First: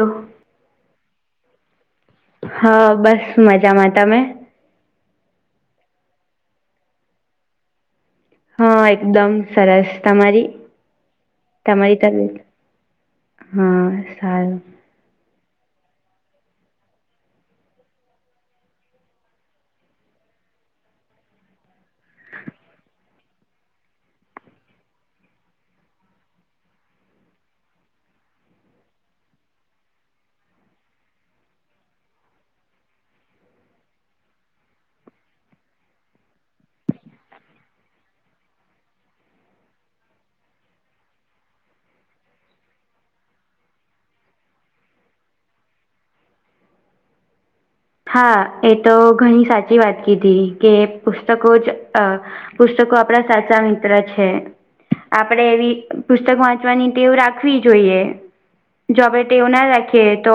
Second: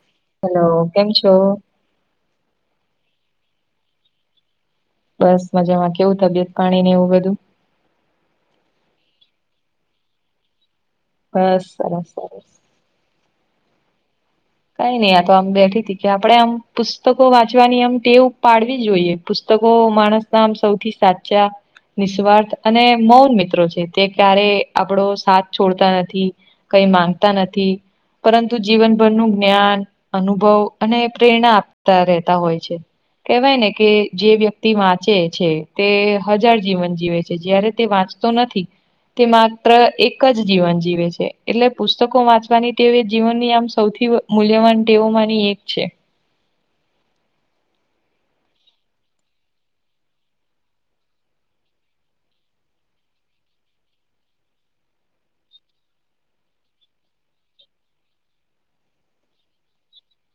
હ. હેલો, કેમ છો? હા, બસ મજામાં તમે? બસ મજામાં કેવું તબિયત પાણીને એવું બધું? હા, એકદમ સરસ તમારી? બસ તમારી સરસ તબિયત? સરસ હા સારું. કઈ નહીં આ તો આમ બેઠી તી કે આપણે આમ પુસ્તકો વાંચવાની આમ ટેવ પાડવી જોઈએ. પુસ્તકો માણસના આમ સૌથી સાચા નિસ્વાર્થ અને મૌન મિત્રો છે તે ક્યારે આપણો સાથ છોડતા નથી. કંઈ માંગતા નથી પરંતુ જીવનભરનું જ્ઞાન, અનુભવ અને પ્રેરણા આપતા રહેતાં હોય છે. કેવાય ને કે જે વ્યક્તિ વાંચે છે તે હજાર જીવન જીવે છે જયારે તે વાચ તો નથી. તે માત્ર એક જ જીવન જીવે છે એટલે પુસ્તકો વાંચવાની ટેવ એ જીવનની આમ સૌથી મૂલ્યવાન ટેવોમાની એક છે. હા એ તો ઘણી સાચી વાત કીધી કે પુસ્તકો જ અ પુસ્તકો આપણા સાચા મિત્ર છે. આપણે એવી પુસ્તક વાંચવાની ટેવ રાખવી જોઈએ. જો આપણે ટેવ ના રાખીએ તો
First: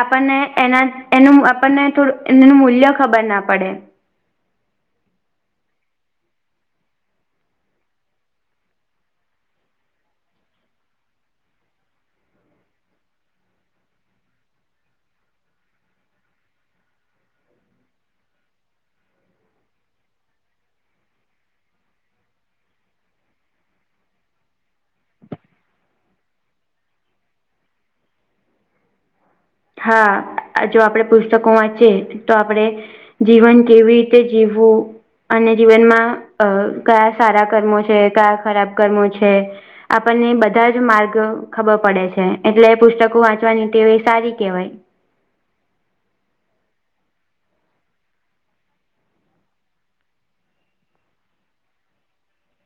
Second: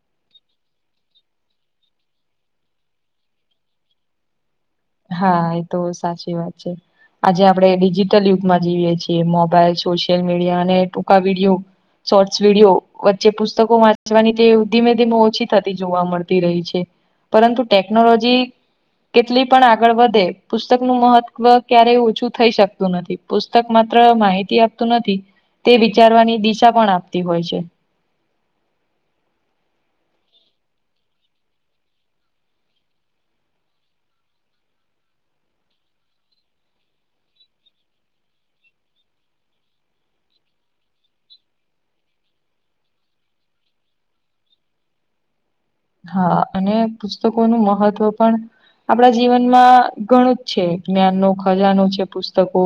આપણને એનાં એનું આપણને થોડું એનું મૂલ્ય ખબર ના પડે. હા એ તો સાચી વાત છે. આજે આપણે ડિજિટલ યુગમાં જીવીએ છીએ મોબાઈલ, સોશિયલ મીડિયા અને ટૂંકા વિડીયો. શોર્ટ્સ વિડીયો વચ્ચે પુસ્તકો વાંચવાની ટેવ ધીમે-ધીમે ઓછી થતી જોવા મળતી રહી છે. પરંતુ ટેકનોલોજી કેટલી પણ આગળ વધે પુસ્તકનું મહત્વ ક્યારે ઓછું થઈ શકતું નથી પુસ્તક માત્ર માહિતી આપ તુ નથી તે વિચારવાની દિશા પણ આપતી હોય છે. હા જો આપણેે પુસ્તકો વાંચીએ તો આપડે જીવન કેવી રીતે જીવવું? અને જીવનમાં અ કયા સારા કર્મો છે કયા ખરાબ કર્મો છે? આપણને બધા જ માર્ગ ખબર પડે છે એટલે પુસ્તકો વાંચવાની ટેવ એ સારી કેહવાય. હા અને પુસ્તકોનું મહત્ત્વ પણ આપણા જીવનમાં ઘણું જ છે જ્ઞાનનો ખજાનો છે પુસ્તકો.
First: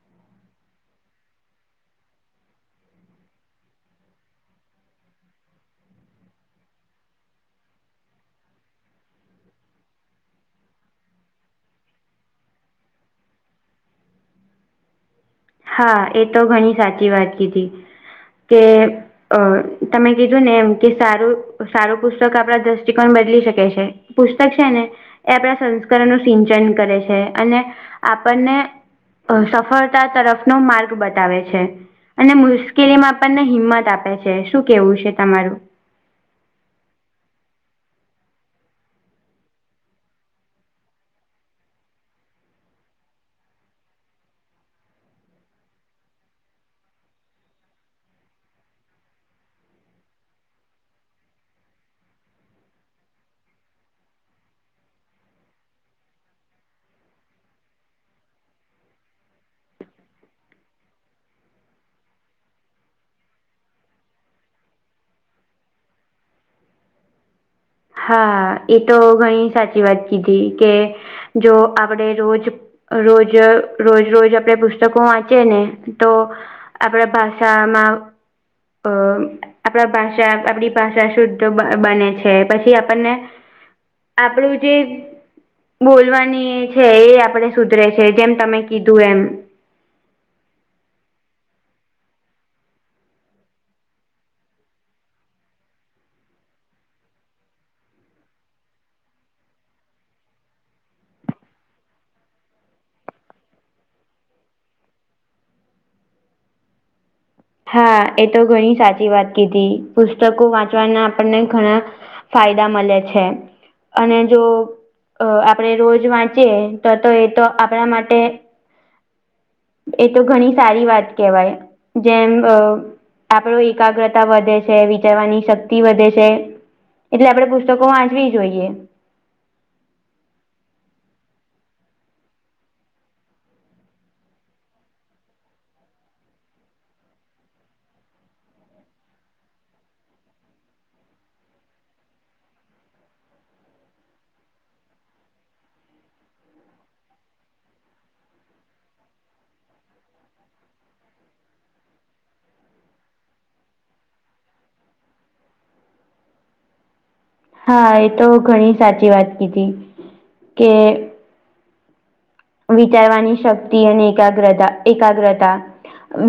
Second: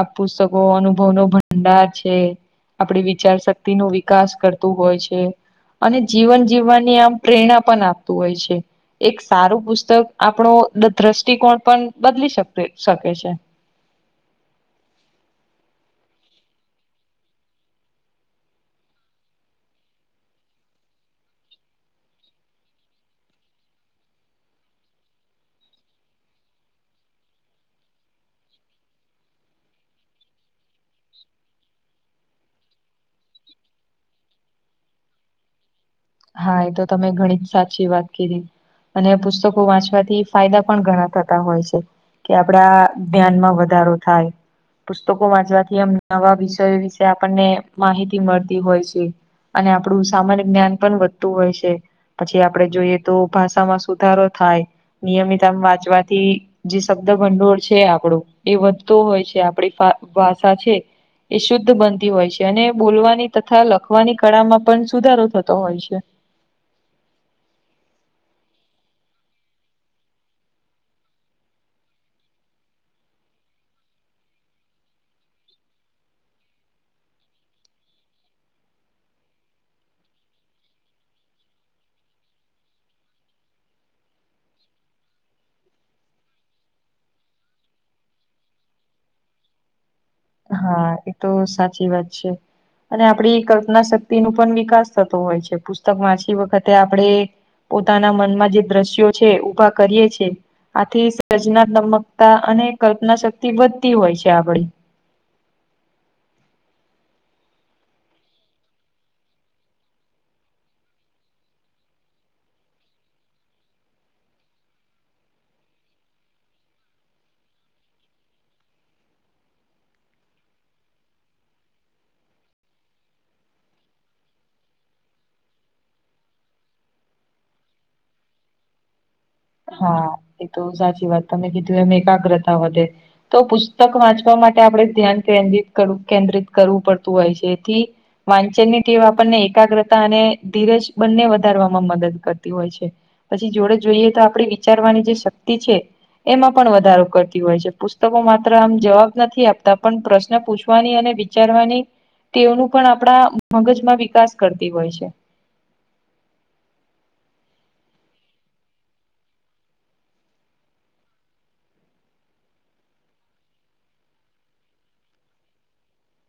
આપુ શગો અનુભવનો ભંડાર છે. આપણી વિચાર શક્તિનો વિકાસ કરતું હોય છે, અને જીવન જીવવાની આમ પ્રેરણા પણ આપતું હોય છે. એક સારું પુસ્તક આપણો દ્રષ્ટિકોણ પણ બદલી શક શકે છે. હા એ તો ઘણી સાચી વાત કીધી કે અ તમે કીધુંને એમ કે સારું સારું પુસ્તક આપણા દ્રષ્ટિકોણ બદલી શકે છે. પુસ્તક છે ને એ આપણા સંસ્કરોનું સિંચન કરે છે અને આપણને અ સફળતા તરફનો માર્ગ બતાવે છે. અને મુશ્કેલીમાં આપણને હિંમત આપે છે, શું કેવું છે તમારું? હા એ તો તમે ઘણી જ સાચી વાત કીધી. અને પુસ્તકો વાંચવાથી ફાયદા પણ ઘણાં થતાં હોય છે. કે આપડા ધ્યાનમાં વધારો થાય. પુસ્તકો વાંચવાથી એમ નવાં વિષયો વિશે આપણને માહિતી મળતી હોય છે. અને આપણું સામાન્ય જ્ઞાન પણ વધતું હોય છે. પછી આપડે જોઈએ તો ભાષામાં સુધારો થાય, નિયમિત આમ વાંચવાથી જે શબ્દ ભંડોળ છે આપણું એ વધતો હોય છે આપણી બ ભાષા છે. એ શુદ્ધ બનતી હોય છે અને બોલવાની તથા લખવાની કળામાં પણ સુધારો થત તો હોય છે. હા એ તો ઘણી સાચી વાત કીધી, કે જો આપડે રોજ રોજ, રોજ-રોજ આપણેે પુસ્તકો વાંચીએ ને તો આપણે ભાષામાં અહ આપણા ભાષા આપડી ભાષા શુદ્ધ બ બને છે. પછી આપણને આપણું જે બોલવાની છે એ આપણેે સુધરે છે જેમ તમે કીધું એમ. હા એતો સાચી વાત છે. અને આપડી કલ્પના શક્તિ નું પણ વિકાસ થતો હોય છે. પુસ્તક વાંચી વખતે આપણે પોતાના મનમાં જે દ્રશ્યો છે, ઊભા કરીએ છે આથી સર્જનાત્મકતા અને કલ્પના શક્તિ વધતી હોય છે આપડી. હા એ તો ઘણી સાચી વાત કીધી. પુસ્તકો વાંચવાના આપણને ઘણા ફાયદા મલે છે. અને જો અહ આપણે રોજ વાંચીએ તો-તો એ તો આપણા માટે એ તો ઘણી સારી વાત કહેવાય. જેમ અહ આપણું એકાગ્રતા વધે છે, વિચારવાની શક્તિ વધે છે. એટલે આપણે પુસ્તકો વાંચવી જોઈએ. હા એ તો સાચી વાત. તમે કીધું એમ એકાગ્રતા વધે. તો પુસ્તક વાંચવા માટે આપણે ધ્યાન કેન્દ્રિત કર કેન્દ્રિત કરવું પડતું હોય છે, એથી વાંચન ની ટેવ આપણને એકાગ્રતા અને ધીરજ બંને વધારવામાં મદદ કરતી હોય છે. પછી જોડે જોઈએ તો આપણે વિચારવાની જે શક્તિ છે એમાં પણ વધારો કરતી હોય છે. પુસ્તકો માત્ર આમ જવાબ નથી આપતા, પણ પ્રશ્ન પૂછવાની અને વિ ચારવાની તેઓનું પણ આપણા મગજમાં વિકાસ કરતી હોય છે. હા એ તો ઘણી સાચી વાત કીધી. કે વિચારવાની શક્તિ અને એકાગ્રતા-એકાગ્રતા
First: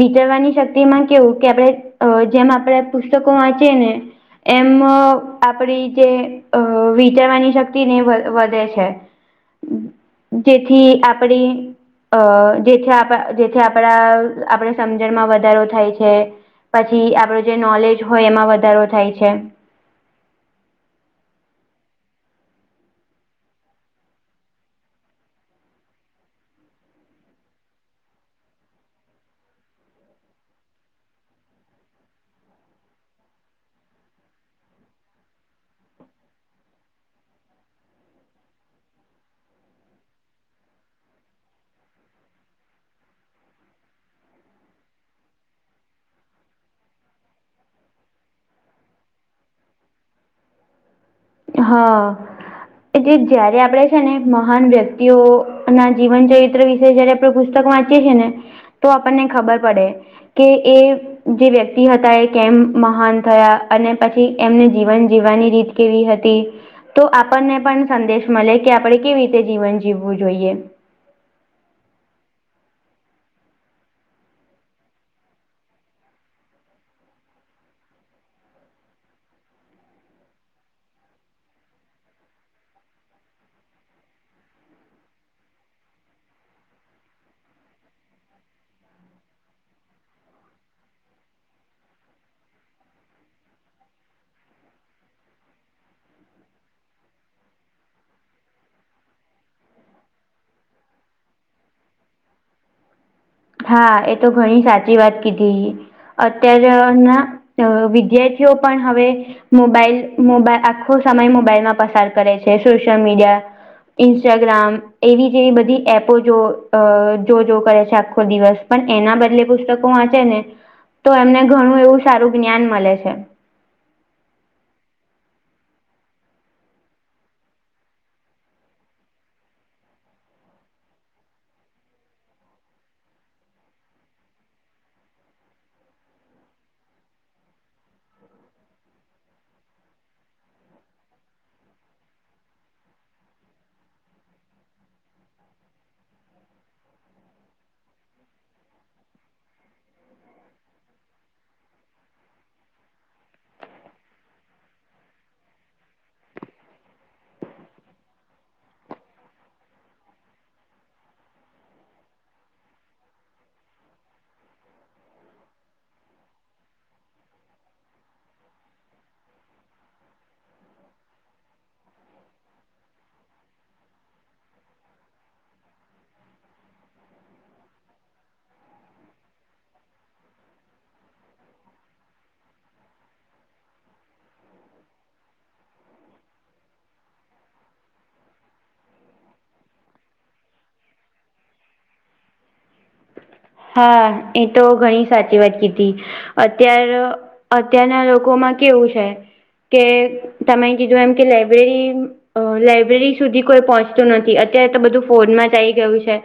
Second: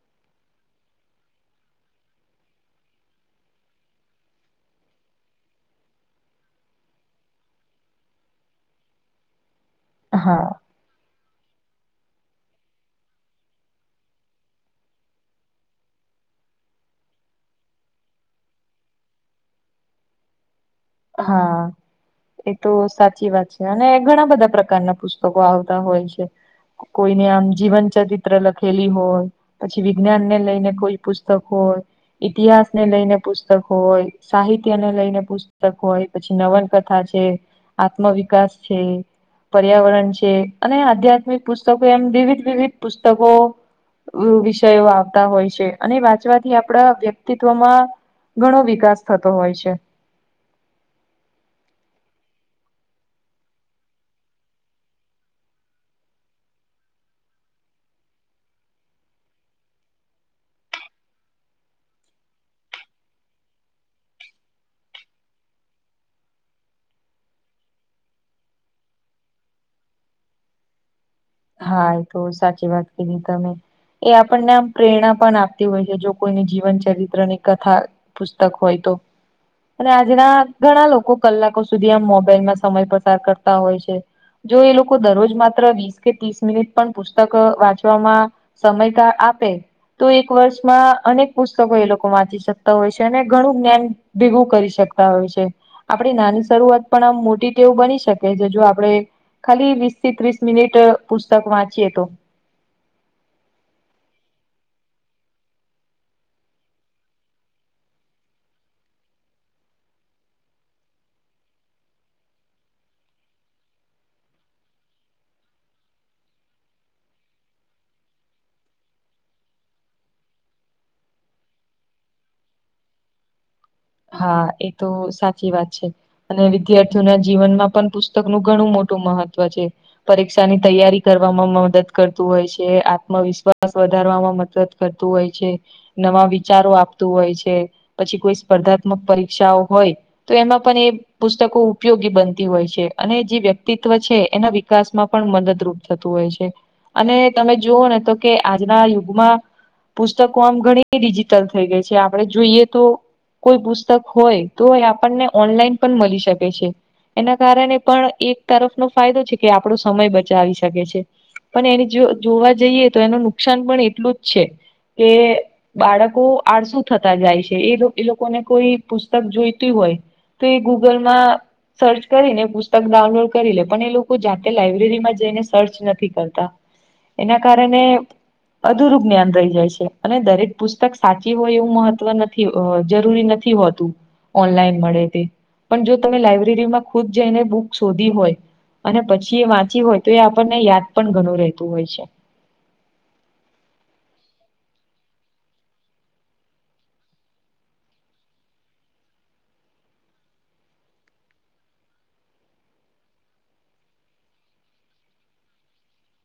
વિચારવાની શક્તિ માં કેવું કે આપણે અહ જેમ આપણે પુસ્તકો વાંચીએ ને એમ આપડી જે અહ વિચારવાની શક્તિ ને એ વધે છે. હા. થી આપડી અહ જેથી આપ જેથી આપણા આપણે સમજણમાં વધારો થાય છે. પછી આપડો જે નોલેજ હોય એમાં વધારો થાય છે. હા. એ તો સાચી વાત છે. અને ઘણા બધા પ્રકારના પુસ્તકો આવતા હોય છે. કોઈને આમ જીવન ચરિત્ર લખેલી હોય પછી વિજ્ઞાન ને લઈને કોઈ પુસ્તક હોય ઇતિહાસ ને લઈને પુસ્તકો હોય, સાહિત્યને લઈને પુસ તક હોય પછી, નવલકથા છે, આત્મવિકાસ છે પર્યાવરણ છે, અને આધ્યાત્મિક પુસ્તકો એમ વિવિધ-વિવિધ પુસ્તકો વ વિષયો આવતા હોય છે. અને વાંચવાથી આપણા વ્યક્તિત્વમાં ઘણો વિકાસ થતો હોય છે. હા. એ જે જયારે આપડે છે ને મહાન વ્યક્તિઓ ના જીવન ચરિત્ર વિશે જયારે આપણે પુસ્તક વાંચી છીએ ને તો આપણને ખબર પડે કે એ જે વ્યક્તિ હતા એ કેમ મહાન થયા, અને પછી એમને જીવન જીવવાની રીત કેવી હત તી, તો આપણને પણ સંદેશ મલે કે આપણે કેવી રીતે જીવન જીવવું જોઈએ. હા, એતો સાચી વાત કીધી તમે. એ આપણને આમ પ્રેરણા પણ આપતી હોય છે જો કોઈને જીવન ચરિત્રની કથા. પુસ્તક હોય તો? અને આજના ઘણા લોકો કલાકો સુધી આમ મોબાઈલમાં સમય પસાર કરતા હોય છે. જો એ લોકો દરરોજ માત્ર વીસ કે ત્રીસ મિનિટ પણ પુસ્તક વાંચવામાં સમયતા આપે. તો એક વર્ષમાં અનેક પુસ્તકો એ લોકો વાંચી શકતા હોય છે. અને ઘણું જ્ઞાન ભેગું કરી શકતા હોય છે. આપણી નાની શરૂઆત પણ આમ મોટી તે એવું બની શકે છે. જો આપણે ખાલી વીસથી ત્રીસ મિનિટ પુસ્તક વાંચીએ તો. હા, એતો ઘણી સાચી વાત કીધી. અત્યાર તો ના, વિદ્યાર્થીઓ પણ હવે મોબાઈલ મોબાઈ આખો સમય મોબાઈલમાં પસાર કરે છે. સોશિયલ મીડિયા ઇન્સ્ટાગ્રામ એવી જેવી બધી એપો જો અ જો જો કરે છે. આખું દિવસ પણ એના બદલે પુસ્તકો વાંચેને તો એમને ઘણું એવું સારું જ્ઞાન મલે છે. હા, એ તો સાચી વાત છે. અને વિદ્યાર્થીઓના જીવનમાં પણ પુસ્તકનું ઘણું મોટું મહત્વ છે. પરીક્ષાની તૈયારી કરવામાં મદદ કરતું હોય છે. આત્મવિશ્વાસ વધારવામાં મદદ કરતું હોય છે. નવા વિચારો આપતું હોય છે. પછી કોઈ સ્પર્ધાત્મક પરીક્ષાઓ હોય તો એમાં પણ એ પુસ્તકો ઉપયોગી બનતી હોય છે અને જે વ્યક્તિત્વ છે. એના વિકાસમાં પણ મદદરૂપ થતું હોય છે. અને તમે જીઓને તો કે આજના યુગમાં પુસ્તકો આમ ઘણી ડિજિટલ થઈ ગઈ છે. આપણે જોઈએ તો કોઈ પુસ્તક હોય તો એ આપણને ઓનલાઈન પણ મલી શકે છે. એના કારણે પણ એક તરફનોો ફાયદો છે કે આપણો સમય બચાવી શકે છે. પણ એની જો જોવા જઈએ તો એનું નુકસાન પણ એટલું જ છે. કે બાળકો આળસુ થતા જાય છે. એ લો એ લોકોને કોઈ પુસ્તક જોઈતું હોય તો એ ગૂગલમાં સર્ચ કરીને પુસ્તક ડાઉનલોડ કરી લે પણ એ લોકો જાતે લાયબ્રેરીમાં જઈને સર્ચ નથી કરતા. એના કારણે અધુરું જ્ઞાન રહી જાય છે અને દરેક પુસ્તક સાચી હોય એવું મહત્વ નથી. અ જરૂરી નથી હોતું. ઓનલાઈન મળે તે પણ જો તમે લાઈબ્રેરીમાં ખુદ જઈને બુક શોધી હોય અને પછી વાંચી હોય તો એ આપણને યાદ પણ ઘણું રહેતું હોય છે. હા, એ તો ઘણી સાચી વાત કીધી. અત્યાર અત્યારના લોકોમાં કેવું છે કે તમે કીધું એમ કે લાઈબ્રેરી અ લાઈબ્રેરી સુધી કોઈ પહોંચતું નથી અત્યારે તો બધું ફોન માં જઈ ગયું છે.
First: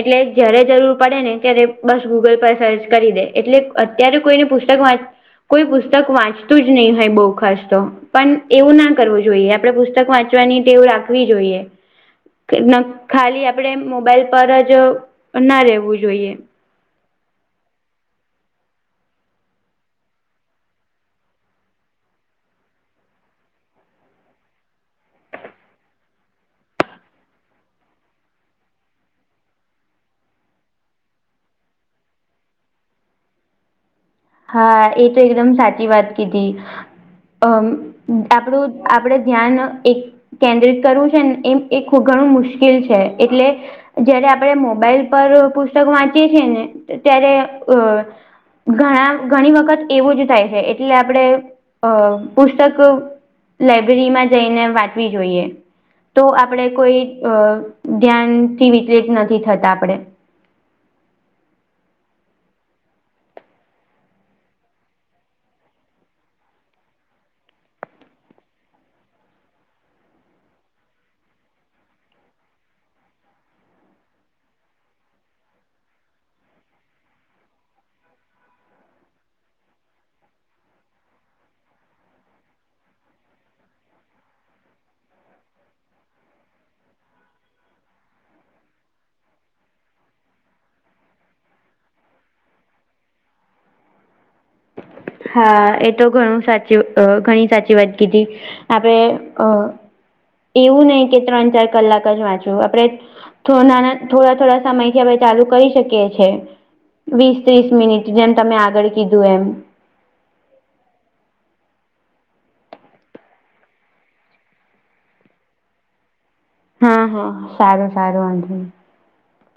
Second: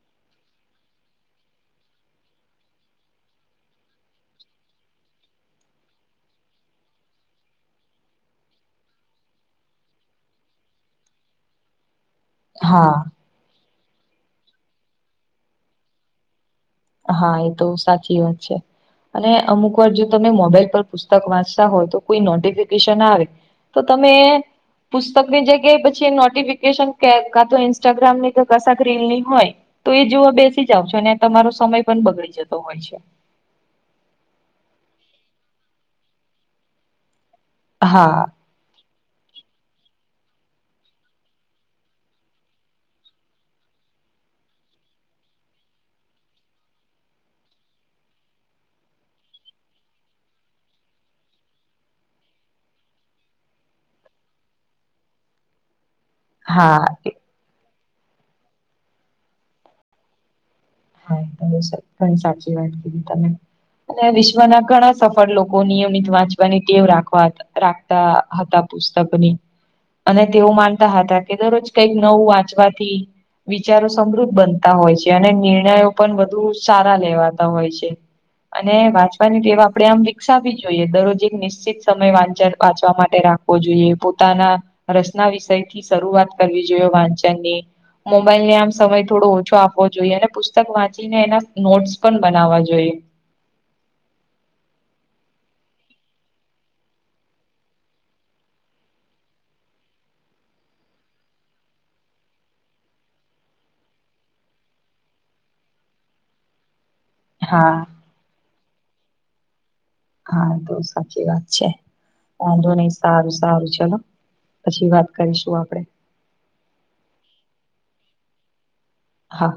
એટલે જ્યારે જરૂર પડેને અત્યારે બસ ગૂગલ પર સર્ચ કરી દે એટલે અત્યારે કોઈને પુસ્તક વાંચ કોઈ પુસ્તક વાંચતું જ નઈ હોય બો ખાસ તો. પણ એવું ના કરવું જોઈએ આપડે પુસ્તક વાંચવાની તેવ રાખવી જોઈએ. [inaudible] ખાલી આપડે મોબાઈલ પર જ ના રહેેવું જોઈએ. હા એ તો સાચી વાત છે. અને અમુક વાર જો તમે મોબાઈલ પર પુસ્તક વાંચતા હોય તો કોઈ નોટિફિકેશન આવે. તો તમે પુસ્તકની જગ્યાએ પછી નોટિફિકેશન કાં તો ઇન્સ્ટાગ્રામ ની કે કશાક રીલની હોય. તો એ જોવા બેસી જાવ છો અને તમારો સમય પણ બગડી જતો હોય છે. હા એ તો એકદમ સાચી વાત કીધી, અમ હા આપણું આપડે ધ્યાન એક કેન્દ્રિત કરવું છે ને એમ એ ખ ઘણું મુશ્કેલ છે એટલે જયારે આપણે મોબાઈલ પર પુસ્તક વાંચીએ છીએ ને ત્યારે અ ઘણા ઘણી વખત એવું જ થાય છે એટલે આપણે અ પુસ્તક લાઈબ્રેરીમાં જઈને વાંચવી જોઈએ. તો આપણે હા કોઈ એ- અ ધ્યાનથી વિતરિત નથી થતા આપણે. હા સાચી વાત કરીધ તમે. અને વિશ્વના ઘણા સફળ લોકો નિયમિત વાંચવાની ટેવ રાખવા હતા. રાખતા હતા પુસ્તકની. અને તેઓ માનતા હતા કે દરરોજ કઈક નવું વાંચવાથી વિચારો સમૃદ્ધ બનતા હોય છે અને નિર્ણયો પણ વધુ સારા લેવાતા હોય છે. અને વાંચવાની ટેવ આપડે આમ વિકસાવવી જોઈએ દરરોજ એક નિશ્ચિત સમય વા વાંચવા માટે રાખ જોઈએ પોતાના રચના વિષય થી શરૂઆત કરવી જોઈએ વાંચન ની. મોબાઈલ ને આમ સમય થોડો ઓછો આપવો જોઈએ અને પુસ્તક વાંચીને એના નોટ્સ પણ બનાવવા જોઈએ. હા એ તો ઘણું સાચું ઘણી સાચી વાત કીધી. આપણે અ એવું નહી કે ત્રણ ચાર કલાક જ વાંચવું આપડે. નાના થોડા થોડા સમયથી આપણે ચાલુ કરી શકીએ છીએ. વીસ ત્રીસ હા મિનિટ જેમ તમે આગળ કીધું એમ. હા તો સાચી વાત છે, વાંધો નઈ સારું સારું ચલો. પછી વાત કરીશું આપડે. હા હા સારું સારું આંધ. હા.